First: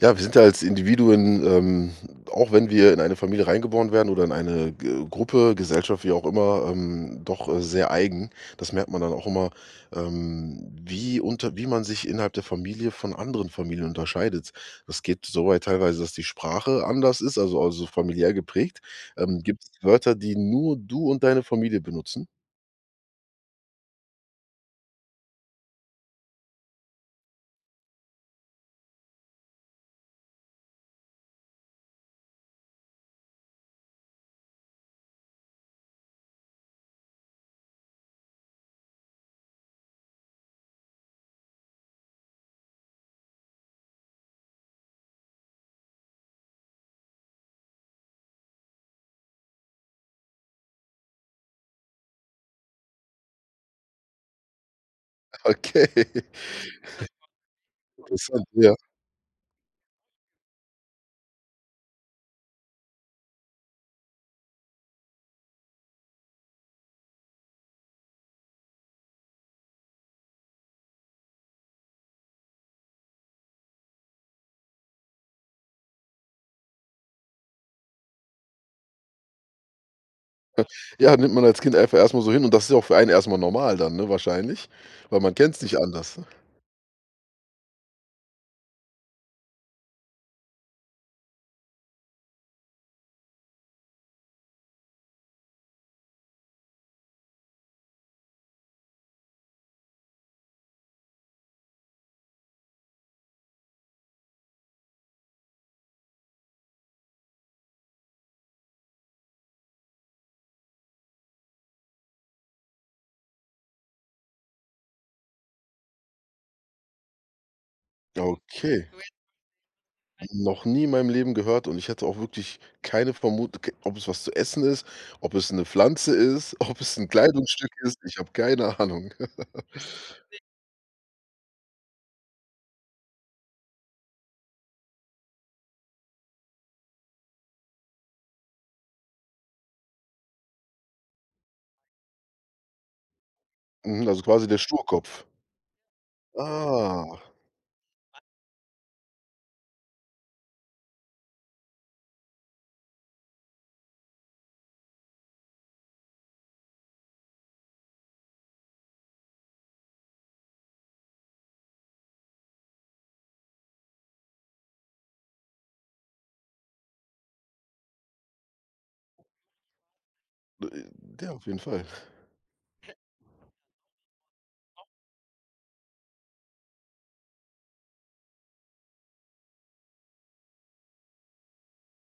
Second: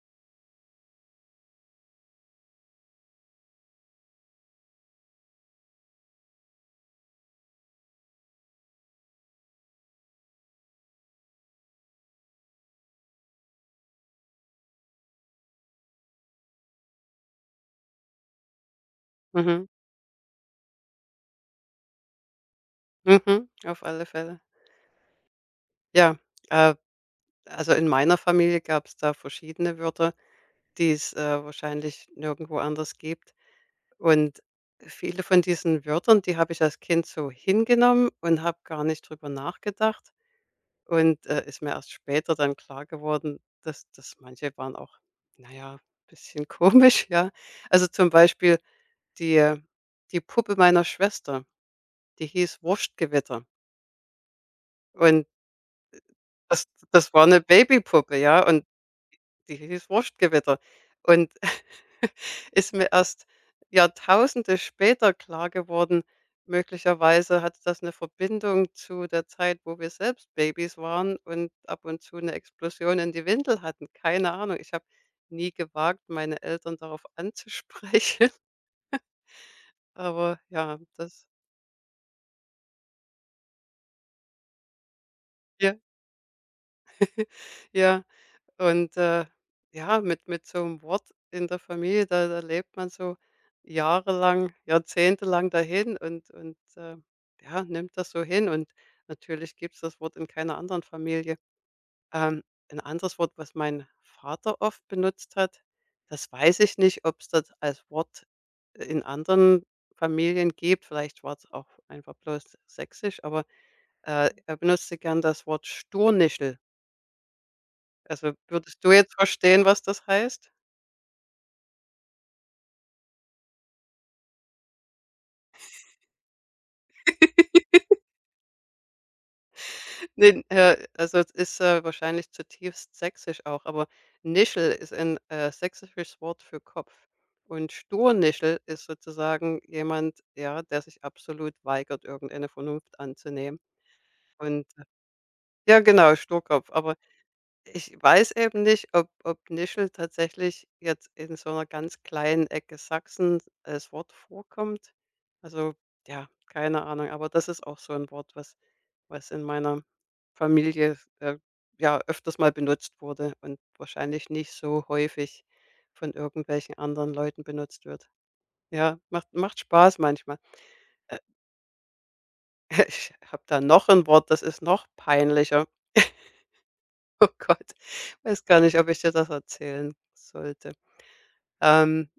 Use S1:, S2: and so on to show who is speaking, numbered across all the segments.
S1: Ja, wir sind ja als Individuen, auch wenn wir in eine Familie reingeboren werden oder in eine G Gruppe, Gesellschaft, wie auch immer, doch sehr eigen. Das merkt man dann auch immer, wie man sich innerhalb der Familie von anderen Familien unterscheidet. Das geht soweit teilweise, dass die Sprache anders ist, also familiär geprägt. Gibt
S2: Mhm,
S1: es Wörter, die nur du und deine Familie benutzen?
S2: mhm, auf alle Fälle. Ja, äh, also in meiner Familie gab es da verschiedene Wörter, die es, wahrscheinlich nirgendwo anders gibt. Und viele von diesen Wörtern, die habe ich als Kind so hingenommen und habe gar nicht drüber nachgedacht und, ist mir erst später dann klar geworden, dass manche waren auch, naja, ja, bisschen komisch, ja. Also, zum Beispiel die die Puppe meiner Schwester, die hieß Wurstgewitter und
S1: Okay,
S2: Das das war eine Babypuppe,
S1: interessant,
S2: ja, und
S1: ja.
S2: die hieß Wurstgewitter. Und ist mir erst Jahrtausende später klar geworden, möglicherweise hatte das eine Verbindung zu der Zeit, wo wir selbst Babys waren und ab und zu eine Explosion in die Windel hatten. Keine Ahnung. Ich habe nie gewagt, meine Eltern darauf anzusprechen, aber ja,
S1: Ja,
S2: das
S1: nimmt man als Kind einfach erstmal so hin und das ist ja auch für einen erstmal normal dann, ne, wahrscheinlich, weil man kennt es nicht
S2: ja,
S1: anders.
S2: ja. Und, äh, ja, mit so einem Wort in der Familie, da lebt man so jahrelang, jahrzehntelang dahin und ja, nimmt das so hin. Und natürlich gibt's das Wort in keiner anderen Familie. Ähm, 'N anderes Wort, was mein Vater oft benutzt hat, das weiß ich nicht, ob es das als Wort in anderen Familien gibt. Vielleicht war es auch einfach bloß sächsisch, aber, er benutzte gern das Wort Sturnichel. Also, würdest
S1: Okay,
S2: du jetzt verstehen, was das heißt?
S1: noch nie in meinem Leben gehört und ich hätte auch wirklich keine Vermutung, k ob es was zu essen ist, ob es eine Pflanze ist, ob es ein Kleidungsstück ist. Ich habe keine Ahnung.
S2: Ne, also es ist, wahrscheinlich zutiefst sächsisch auch, aber Nischel ist ein, sächsisches Wort für Kopf. Und Sturnischel ist sozusagen jemand, ja, der sich absolut weigert, irgendeine Vernunft anzunehmen.
S1: Mhm, also quasi der
S2: Und äh,
S1: Sturkopf.
S2: ja, genau, Sturkopf, aber
S1: Ah,
S2: ich weiß eben nicht, ob Nischel tatsächlich jetzt in so einer ganz kleinen Ecke Sachsen als Wort vorkommt. Also, ja, keine Ahnung, aber das ist auch so ein Wort, was in meiner Familie, ja, öfters mal benutzt wurde und wahrscheinlich nicht so häufig von irgendwelchen anderen Leuten benutzt wird. Ja, macht Spaß manchmal.
S1: äh,
S2: Äh,
S1: ja, auf jeden Fall.
S2: ich habe da noch ein Wort, das ist noch peinlicher. Oh Gott, weiß gar nicht, ob ich dir das erzählen sollte. Ähm,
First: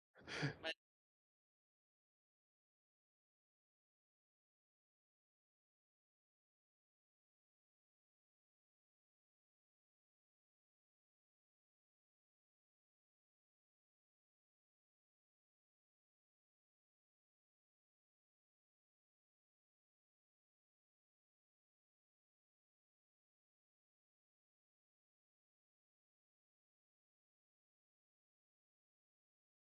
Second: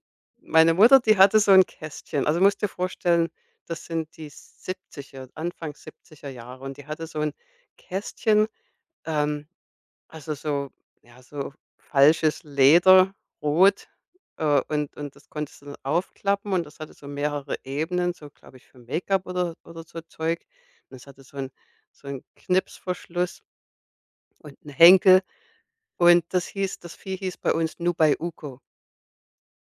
S2: Meine Mutter, die hatte so 'n Kästchen. Also, musst dir vorstellen, das sind die 70er, Anfang 70er Jahre und die hatte so 'n Kästchen, ähm, also, so ja, so falsches Leder, rot, und das konntest du dann aufklappen und das hatte so mehrere Ebenen, so glaube ich für Make-up oder so Zeug. Und das hatte so 'n Knipsverschluss und 'n Henkel. Und das Vieh hieß bei uns Nubai Uko.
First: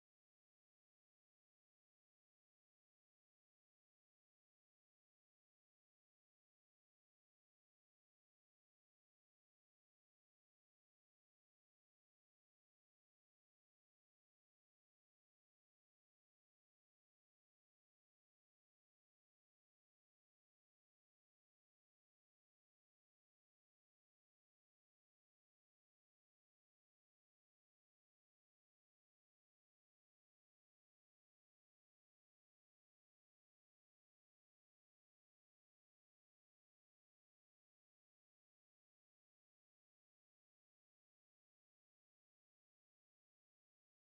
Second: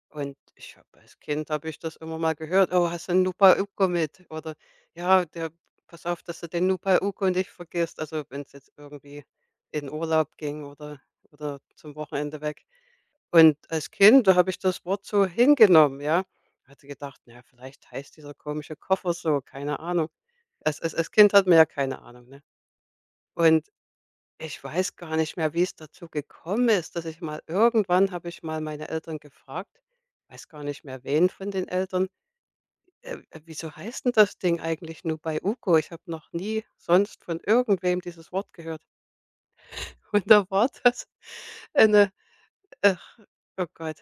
S2: Und ich habe als Kind habe ich das immer mal gehört: „Oh, hast du 'n Nubai Uko mit?“ Oder: „Ja, der pass auf, dass du den Nubai Uko nicht vergisst.“ Also, wenn es jetzt irgendwie in Urlaub ging oder zum Wochenende weg. Und als Kind, da habe ich das Wort so hingenommen, ja. Hatte gedacht: „Na ja, vielleicht heißt dieser komische Koffer so“, keine Ahnung. Als Kind hat man ja keine Ahnung, ne? Und ich weiß gar nicht mehr, wie es dazu gekommen ist, dass ich mal irgendwann habe ich mal meine Eltern gefragt weiß gar nicht mehr wen von den Eltern: Wieso heißt denn das Ding eigentlich nur bei Uko? Ich habe noch nie sonst von irgendwem dieses Wort gehört.“ Und da war das eine ach, oh Gott,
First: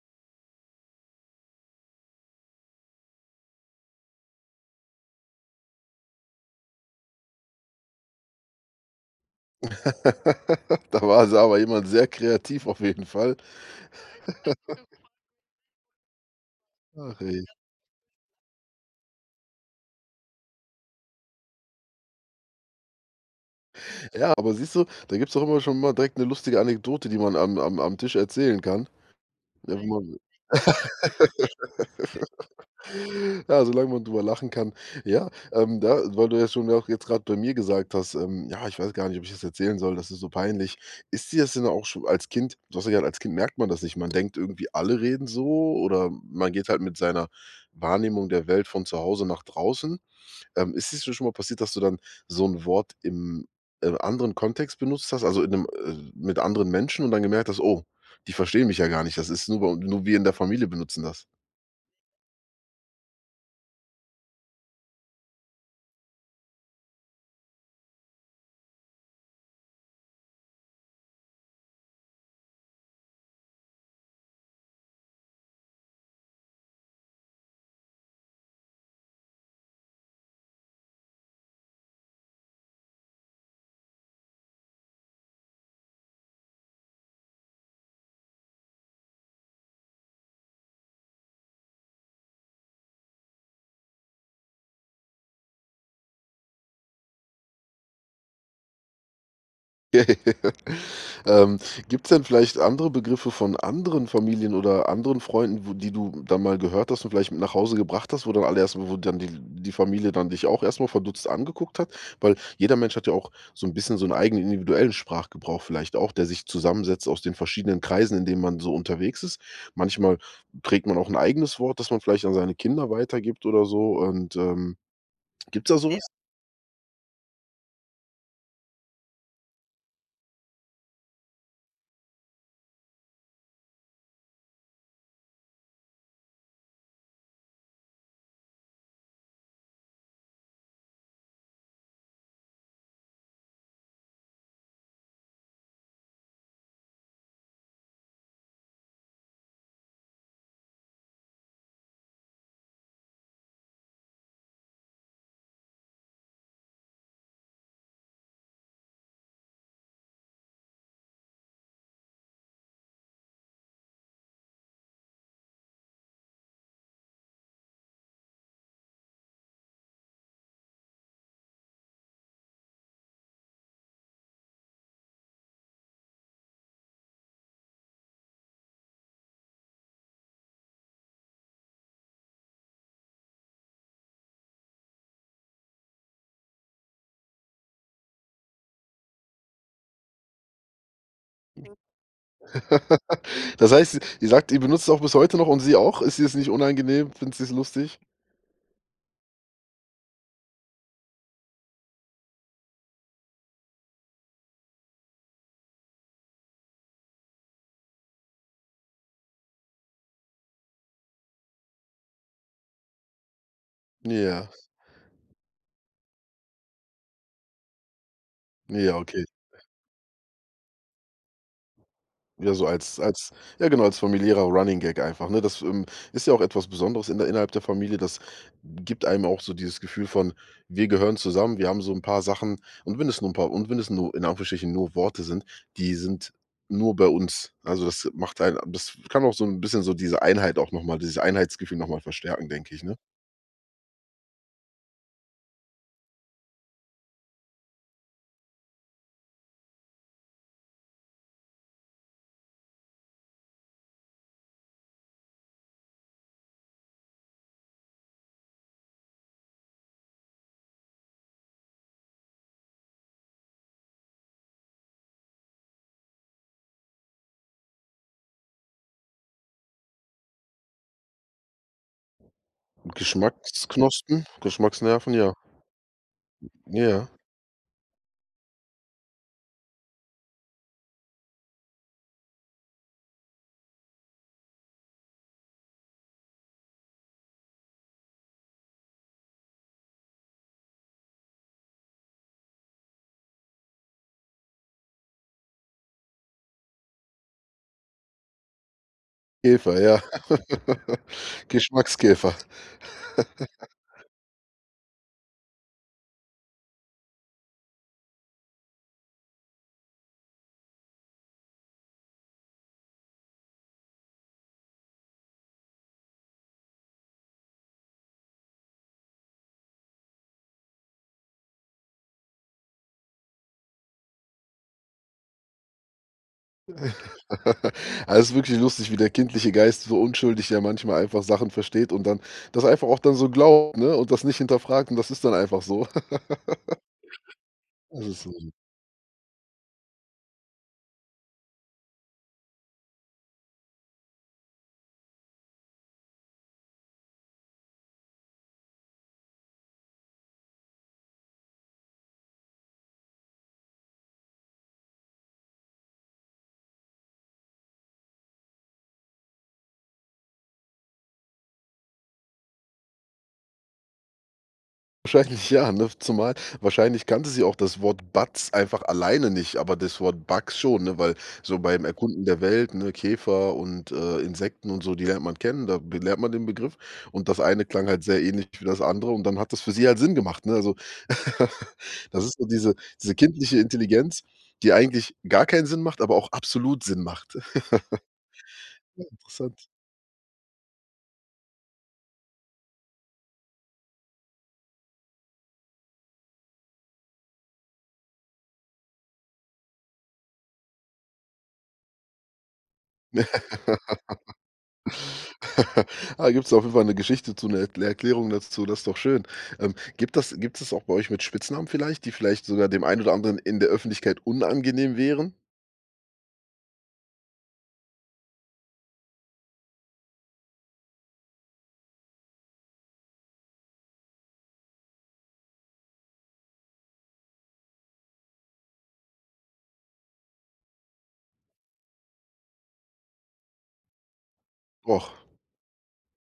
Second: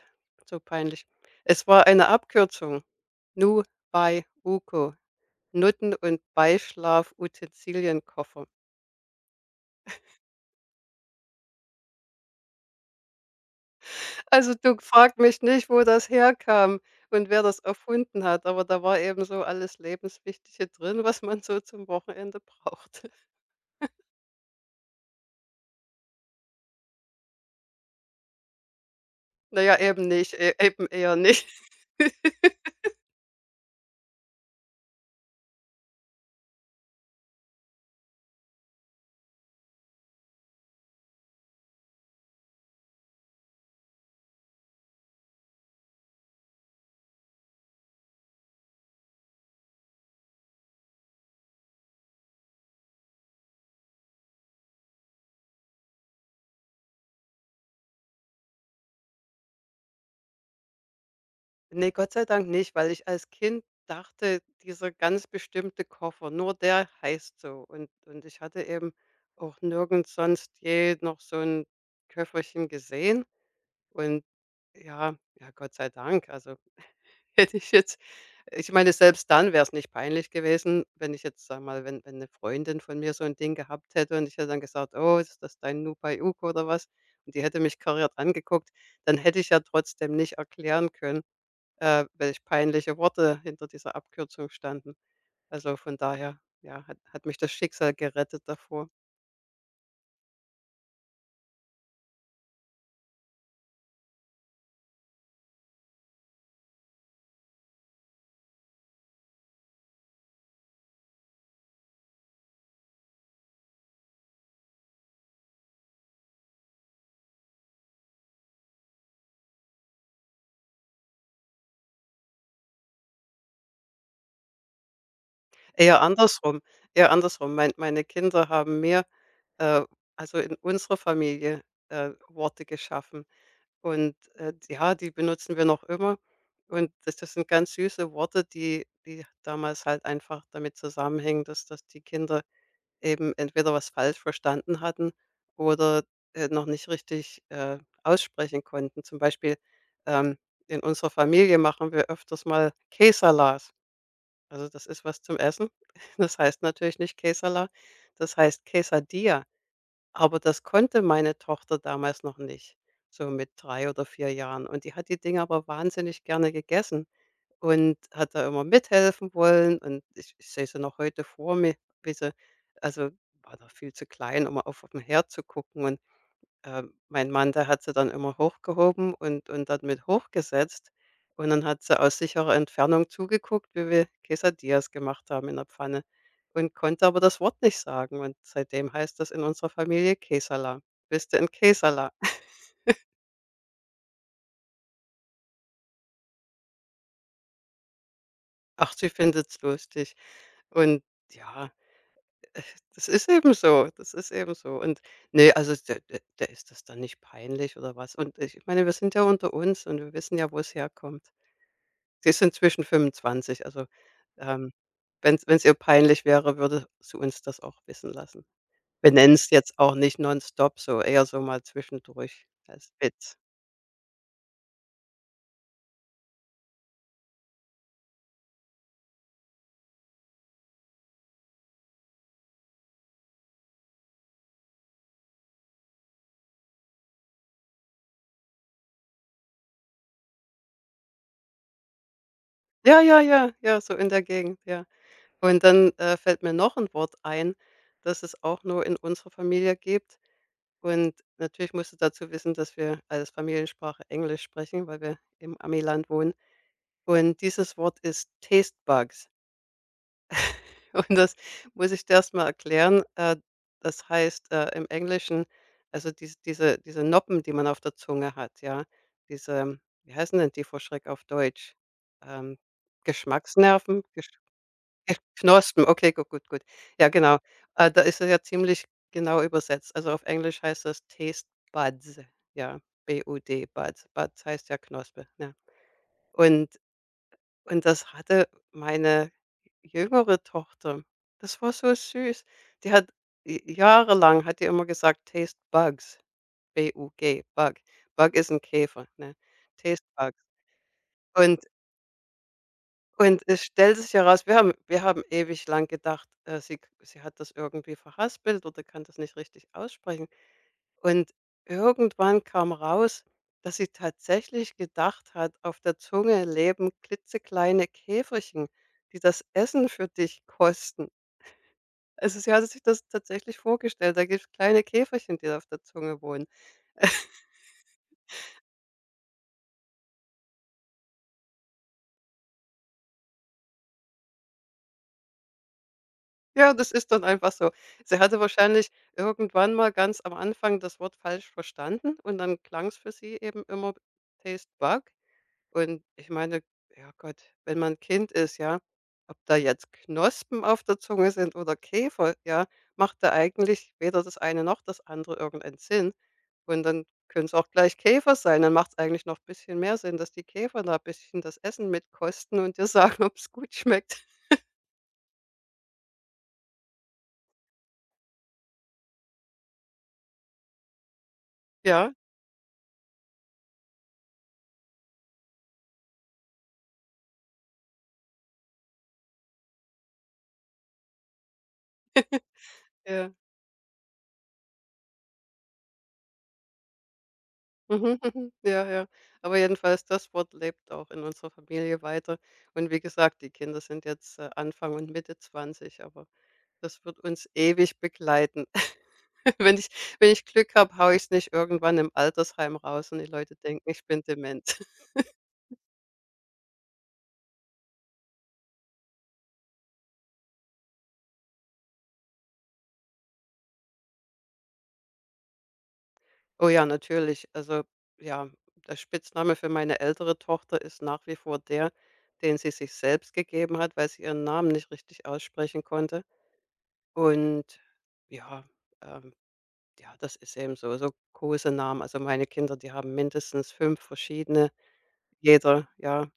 S2: so peinlich. Es war eine Abkürzung. Nu bei Uko, Nutten und Beischlaf-Utensilienkoffer.
S1: Da war also aber jemand sehr kreativ auf jeden Fall.
S2: Also, du frag mich nicht, wo das herkam
S1: Ach
S2: und wer
S1: ey.
S2: das erfunden hat, aber da war eben so alles Lebenswichtige drin, was man so zum Wochenende brauchte.
S1: Ja, aber siehst du, da gibt es doch immer schon mal direkt eine lustige Anekdote, die man am Tisch erzählen kann.
S2: Na ja,
S1: Ja, wo
S2: eben
S1: man
S2: nicht, e eben eher nicht.
S1: ja, solange man drüber lachen kann. Ja, da weil du ja schon auch jetzt gerade bei mir gesagt hast, „Ja, ich weiß gar nicht, ob ich das erzählen soll, das ist so peinlich.“ Ist dir das denn auch schon als Kind du hast ja gesagt, als Kind merkt man das nicht. Man denkt irgendwie, alle reden so oder man geht halt mit seiner Wahrnehmung der Welt von zu Hause nach draußen. Ist es dir schon mal passiert, dass du dann so ein Wort im, anderen Kontext benutzt hast, also in einem mit anderen Menschen und dann gemerkt hast: „Oh, die verstehen mich ja gar nicht. Das ist nur wir in der Familie benutzen das.“
S2: Ne, Gott sei Dank nicht, weil ich als Kind dachte, dieser ganz bestimmte Koffer, nur der heißt so. Und ich hatte eben auch nirgends sonst je noch so ein Köfferchen gesehen und ja, ja, Gott sei Dank, also hätte ich jetzt ich meine, selbst dann wäre es nicht peinlich gewesen, wenn ich jetzt, sage mal wenn eine Freundin von mir so ein Ding gehabt hätte und ich hätte dann gesagt: „Oh, ist das dein Nupaiuk oder was?“ Und die hätte mich kariert angeguckt, dann hätte ich ja trotzdem nicht erklären können, welch peinliche Worte hinter dieser Abkürzung standen. Also, von daher, ja, hat mich das Schicksal gerettet davor.
S1: Ähm, Gibt es denn vielleicht andere Begriffe von anderen Familien oder anderen Freunden, wo die du dann mal gehört hast und vielleicht mit nach Hause gebracht hast, wo dann die Familie dann dich auch erstmal verdutzt angeguckt hat? Weil jeder Mensch hat ja auch so ein bisschen so einen eigenen individuellen Sprachgebrauch vielleicht auch, der sich zusammensetzt aus den verschiedenen Kreisen, in denen man so unterwegs ist. Manchmal trägt man auch ein eigenes Wort, das man vielleicht an seine Kinder weitergibt oder so und, gibt es da
S2: Eher
S1: sowas?
S2: andersrum Eher andersrum. Meine Kinder haben mir, äh, also in unserer Familie, Worte geschaffen. Und, ja, die benutzen wir noch immer. Und das sind ganz süße Worte, die damals halt einfach damit zusammenhängen, dass die Kinder eben entweder was falsch verstanden hatten oder, noch nicht richtig, aussprechen konnten. Zum Beispiel, ähm, in unserer Familie machen wir öfters mal Quesalas. Also, das ist was zum Essen. Das heißt natürlich nicht Quesala, das heißt Quesadilla. Aber das konnte meine Tochter damals noch nicht, so mit 3 oder 4 Jahren. Und die hat die Dinger aber wahnsinnig gerne gegessen und hat da immer mithelfen wollen. Und ich sehe sie noch heute vor mir, wie sie also, war noch viel zu klein, um auf 'n Herd zu gucken und äh, mein Mann, der hat sie dann immer hochgehoben und dann mit hochgesetzt. Und dann hat sie aus sicherer Entfernung zugeguckt, wie wir Quesadillas gemacht haben in der Pfanne und konnte aber das Wort nicht sagen. Und seitdem heißt das in unserer Familie Quesala. Bist du in Quesala?
S1: Das heißt, ihr sagt, ihr benutzt es auch bis heute noch und sie auch? Ist ihr es nicht unangenehm? Findet sie es lustig?
S2: Ach, sie findet es lustig. Und ja, äh, das ist eben so. Das ist eben so. Und ne, also der ist das dann nicht peinlich oder was. Und ich meine, wir sind ja unter uns und wir wissen ja, wo es herkommt. Sie ist inzwischen 25, also,
S1: Ja,
S2: ähm, wenn's ihr peinlich wäre, würde sie uns das auch wissen lassen.
S1: ja,
S2: Wir
S1: okay.
S2: nennen's jetzt auch nicht nonstop so, eher so mal zwischendurch
S1: Ja, so
S2: als
S1: als als
S2: Witz.
S1: ja genau, als familiärer Running Gag einfach, ne? Das, ist ja auch etwas Besonderes in der innerhalb der Familie. Das gibt einem auch so dieses Gefühl von: „Wir gehören zusammen, wir haben so 'n paar Sachen“ und wenn es nur 'n paar und wenn es nur in Anführungsstrichen nur Worte sind, die sind nur bei uns. Also, das macht einen das kann auch so 'n bisschen so diese Einheit auch noch mal dieses Einheitsgefühl noch mal verstärken, denke ich, ne?
S2: Ja, so in der Gegend, ja. Und dann, fällt mir noch 'n Wort ein, das es auch nur in unserer Familie gibt. Und natürlich musst du dazu wissen, dass wir als Familiensprache Englisch sprechen, weil wir im Amiland wohnen. Und dieses Wort ist Tastebugs. Und das muss ich dir erst mal erklären. Das heißt, im Englischen also diese Noppen, die man auf der Zunge hat, ja, diese wie heißen denn die vor Schreck auf Deutsch? Ähm, Geschmacksnerven?
S1: Geschmacksknospen,
S2: Gesch
S1: Geschmacksnerven,
S2: Ge
S1: ja.
S2: Knospen, okay, gut, gut, gut.
S1: Ja,
S2: Ja, genau. Da ist es ja ziemlich genau übersetzt. Also, auf Englisch heißt das Taste Buds, ja, B-U-D, Buds. Buds heißt ja Knospe, ja. Und das hatte meine jüngere Tochter. Das war so süß. Die hat j jahrelang hat die immer gesagt: „Taste bugs“, B-U-G, Bug. Bug ist ein Käfer, ne?
S1: Käfer, ja.
S2: Taste bugs. Und
S1: Geschmackskäfer.
S2: und es stellt sich heraus, wir haben ewig lang gedacht, sie hat das irgendwie verhaspelt oder kann das nicht richtig aussprechen. Und irgendwann kam raus, dass sie tatsächlich gedacht hat, auf der Zunge leben klitzekleine Käferchen, die das Essen für dich kosten. Also sie hatte sich das tatsächlich vorgestellt, da gibt es kleine Käferchen, die auf der Zunge wohnen.
S1: Also, es ist wirklich lustig, wie der kindliche Geist so unschuldig ja manchmal einfach Sachen versteht und dann das einfach auch dann so glaubt, ne, und das nicht hinterfragt und das ist dann einfach so.
S2: Ja, das ist dann einfach so.
S1: Das
S2: Sie
S1: ist so.
S2: hatte wahrscheinlich irgendwann mal ganz am Anfang das Wort falsch verstanden und dann klang es für sie eben immer Taste Bug. Und ich meine, ja Gott, wenn man Kind ist, ja, ob da jetzt Knospen auf der Zunge sind oder Käfer, ja, macht da eigentlich weder das eine noch das andere irgendeinen Sinn. Und dann können es auch gleich Käfer sein. Dann macht es eigentlich noch ein bisschen mehr Sinn, dass die Käfer da ein bisschen das Essen mitkosten und dir sagen, ob es gut schmeckt.
S1: Wahrscheinlich ja, ne? Zumal wahrscheinlich kannte sie auch das Wort Batz einfach alleine nicht, aber das Wort Bugs schon, ne? Weil so beim
S2: Ja,
S1: Erkunden der Welt, ne, Käfer und, Insekten und so, die lernt man kennen, da be lernt man den Begriff und das eine klang halt sehr ähnlich wie das andere und dann hat das für sie halt Sinn gemacht, ne? Also, das ist so diese
S2: ja.
S1: kindliche Intelligenz, die eigentlich gar keinen Sinn macht, aber auch absolut Sinn macht.
S2: Mhm, mhm. Ja, ja. Aber
S1: Interessant.
S2: jedenfalls, das Wort lebt auch in unserer Familie weiter. Und wie gesagt, die Kinder sind jetzt, Anfang und Mitte 20 aber das wird uns ewig begleiten. Wenn ich Wenn ich Glück habe, haue ich es nicht irgendwann im Altersheim raus und die Leute denken, ich bin dement.
S1: Ah, gibt's auf jeden Fall 'ne Geschichte zu, 'ne Erklärung dazu, das ist doch schön. Gibt es auch bei euch mit Spitznamen vielleicht, die vielleicht sogar dem einen oder anderen in der Öffentlichkeit unangenehm wären?
S2: Oh ja, natürlich. Also, ja, der Spitzname für meine ältere Tochter ist nach wie vor der, den sie sich selbst gegeben hat, weil sie ihren Namen nicht richtig aussprechen konnte. Und ja, ähm, ja, das ist eben so so Kosenamen. Also, meine Kinder, die haben mindestens 5 verschiedene.
S1: Och,
S2: Jeder, ja.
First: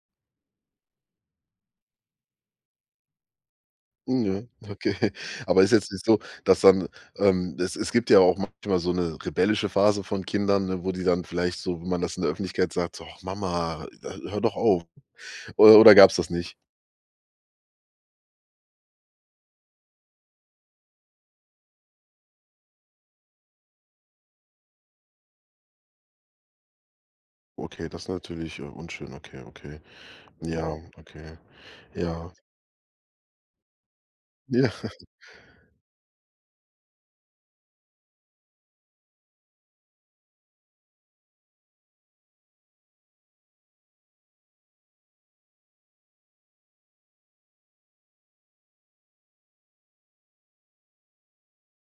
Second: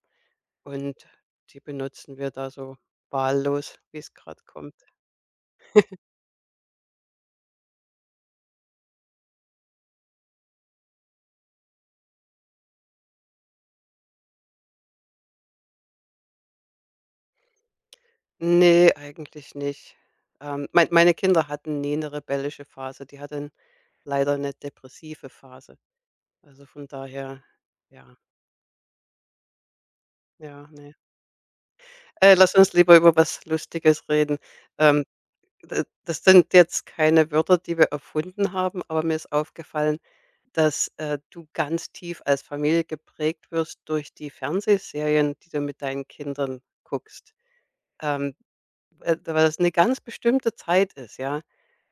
S2: Und die benutzen wir da so wahllos, wie es
S1: hm,
S2: gerade
S1: ja,
S2: kommt.
S1: okay. Aber ist jetzt nicht so, dass dann es es gibt ja auch manchmal so eine rebellische Phase von Kindern, ne, wo die dann vielleicht so, wenn man das in der Öffentlichkeit sagt, so: „Och, Mama, hör doch auf.“ Oder gab's das nicht?
S2: Ne, eigentlich nicht. Mein meine Kinder hatten nie eine rebellische Phase, die hatten leider eine depressive Phase. Also, von daher,
S1: Okay, das ist
S2: ja,
S1: natürlich, unschön. Okay, okay.
S2: ja,
S1: Ja,
S2: ne.
S1: okay. Ja.
S2: Lass uns lieber über was Lustiges reden.
S1: Ja,
S2: Ähm, d Das sind jetzt keine Wörter, die wir erfunden haben, aber mir ist aufgefallen, dass, du ganz tief als Familie geprägt wirst durch die Fernsehserien, die du mit deinen Kindern guckst. Ähm, Weil das 'ne ganz bestimmte Zeit ist, ja?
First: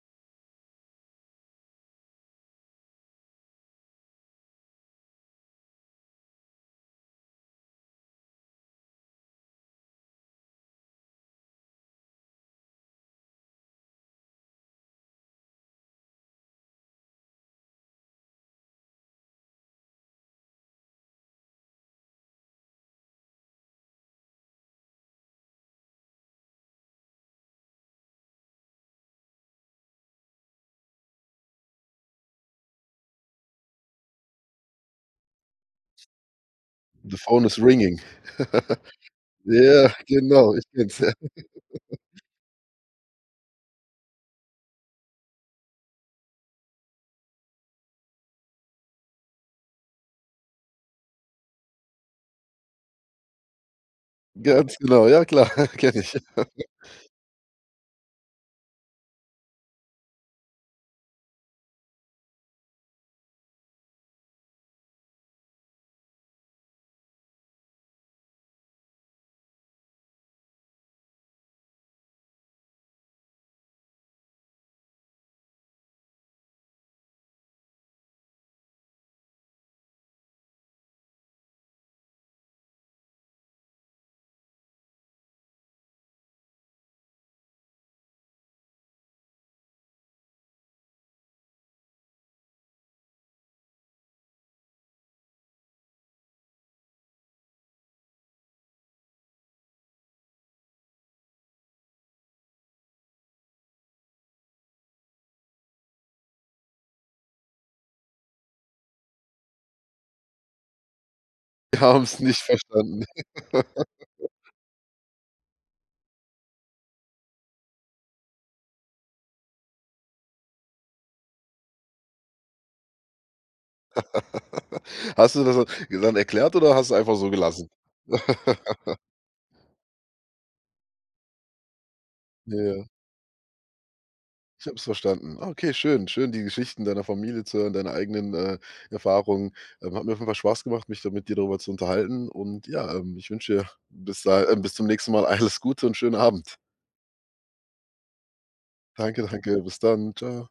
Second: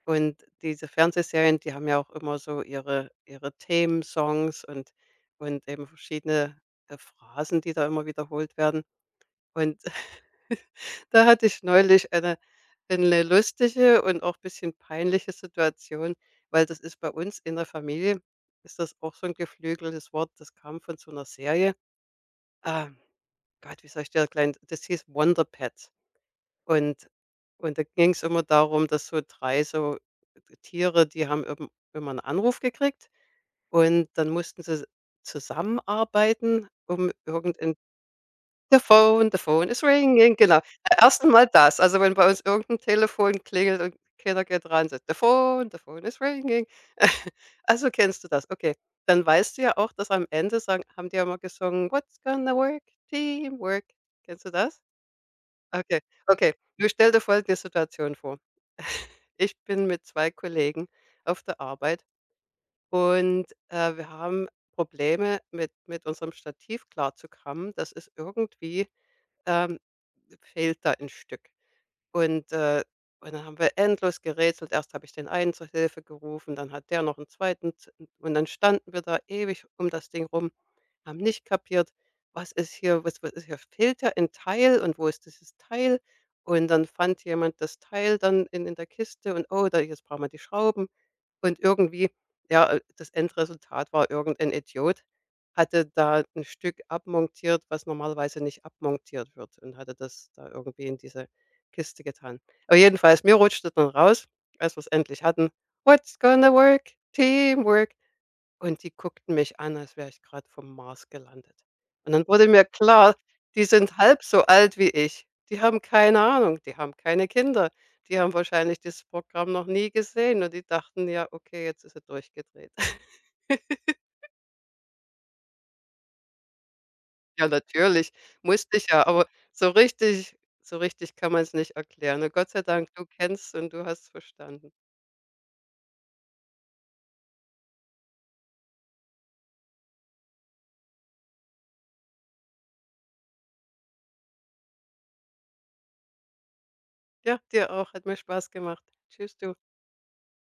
S2: Und diese Fernsehserien, die haben ja auch immer so ihre Themensongs und eben verschiedene, Phrasen, die da immer wiederholt werden. Und da hatte ich neulich eine lustige und auch ein bisschen peinliche Situation, weil das ist bei uns in der Familie ist das auch so ein geflügeltes Wort, das kam von so einer Serie. Ah, Gott, wie soll ich dir erklären? Das hieß „Wonder Pets“. Und und da ging es immer darum, dass so 3 so Tiere, die haben eben immer einen Anruf gekriegt und dann mussten sie zusammenarbeiten, um
S1: the phone is
S2: irgendein 'n
S1: ringing.
S2: „The phone, the phone is
S1: Ja,
S2: ringing“,
S1: genau,
S2: genau.
S1: ich kenne
S2: E
S1: es, ja.
S2: Erst einmal das. Also, wenn bei uns irgendein Telefon klingelt und keiner geht ran, so: „The phone, the phone is ringing.“ Also, kennst du das, okay. Dann weißt du ja auch, dass am Ende sagen haben die ja mal gesungen: „What's gonna work? Teamwork.“ Kennst du
S1: Ganz
S2: das?
S1: genau, ja klar, kenne
S2: Okay,
S1: ich.
S2: okay. Du stell dir folgende Situation vor. Ich bin mit 2 Kollegen auf der Arbeit und, wir haben Probleme mit unserem Stativ klarzukommen. Das ist irgendwie, ähm fehlt da ein Stück. Und, äh und dann haben wir endlos gerätselt. Erst habe ich den einen zur Hilfe gerufen, dann hat der noch einen zweiten z und dann standen wir da ewig um das Ding rum, haben nicht kapiert, was ist hier fehlt ja ein Teil und wo ist dieses Teil? Und dann fand jemand das Teil dann in der Kiste und: „Oh, da jetzt brauchen wir die Schrauben.“ Und irgendwie, ja, das Endresultat war, irgendein Idiot hatte da ein Stück abmontiert, was normalerweise nicht abmontiert wird und hatte das da irgendwie in diese Kiste getan. Aber jedenfalls, mir rutschte dann raus, als wir es endlich hatten: „What's gonna work? Teamwork.“ Und die guckten mich an, als wäre ich gerade vom Mars gelandet.
S1: Wir haben
S2: Und
S1: es
S2: dann
S1: nicht
S2: wurde mir
S1: verstanden.
S2: klar, die sind halb so alt wie ich. Die haben keine Ahnung, die haben keine Kinder. Die haben wahrscheinlich dieses Programm noch nie gesehen und die dachten: „Ja, okay, jetzt ist er durchgedreht.“
S1: Hast du das dann erklärt oder hast du einfach so
S2: Ja,
S1: gelassen?
S2: natürlich, musste ich ja, aber so richtig so richtig kann man es nicht erklären. Und Gott sei
S1: Ja,
S2: Dank, du kennst und du hast
S1: ich
S2: verstanden.
S1: habe es verstanden. Ah, okay, schön, schön, die Geschichten deiner Familie zu hören, deine eigenen, Erfahrungen. Hat mir auf jeden Fall Spaß gemacht, mich da mit dir darüber zu unterhalten und ja, ich wünsche dir bis zum nächsten Mal alles Gute und schönen Abend.
S2: Ja, dir auch. Hat mir Spaß gemacht.
S1: Danke,
S2: Tschüss du.
S1: danke. Bis dann. Ciao.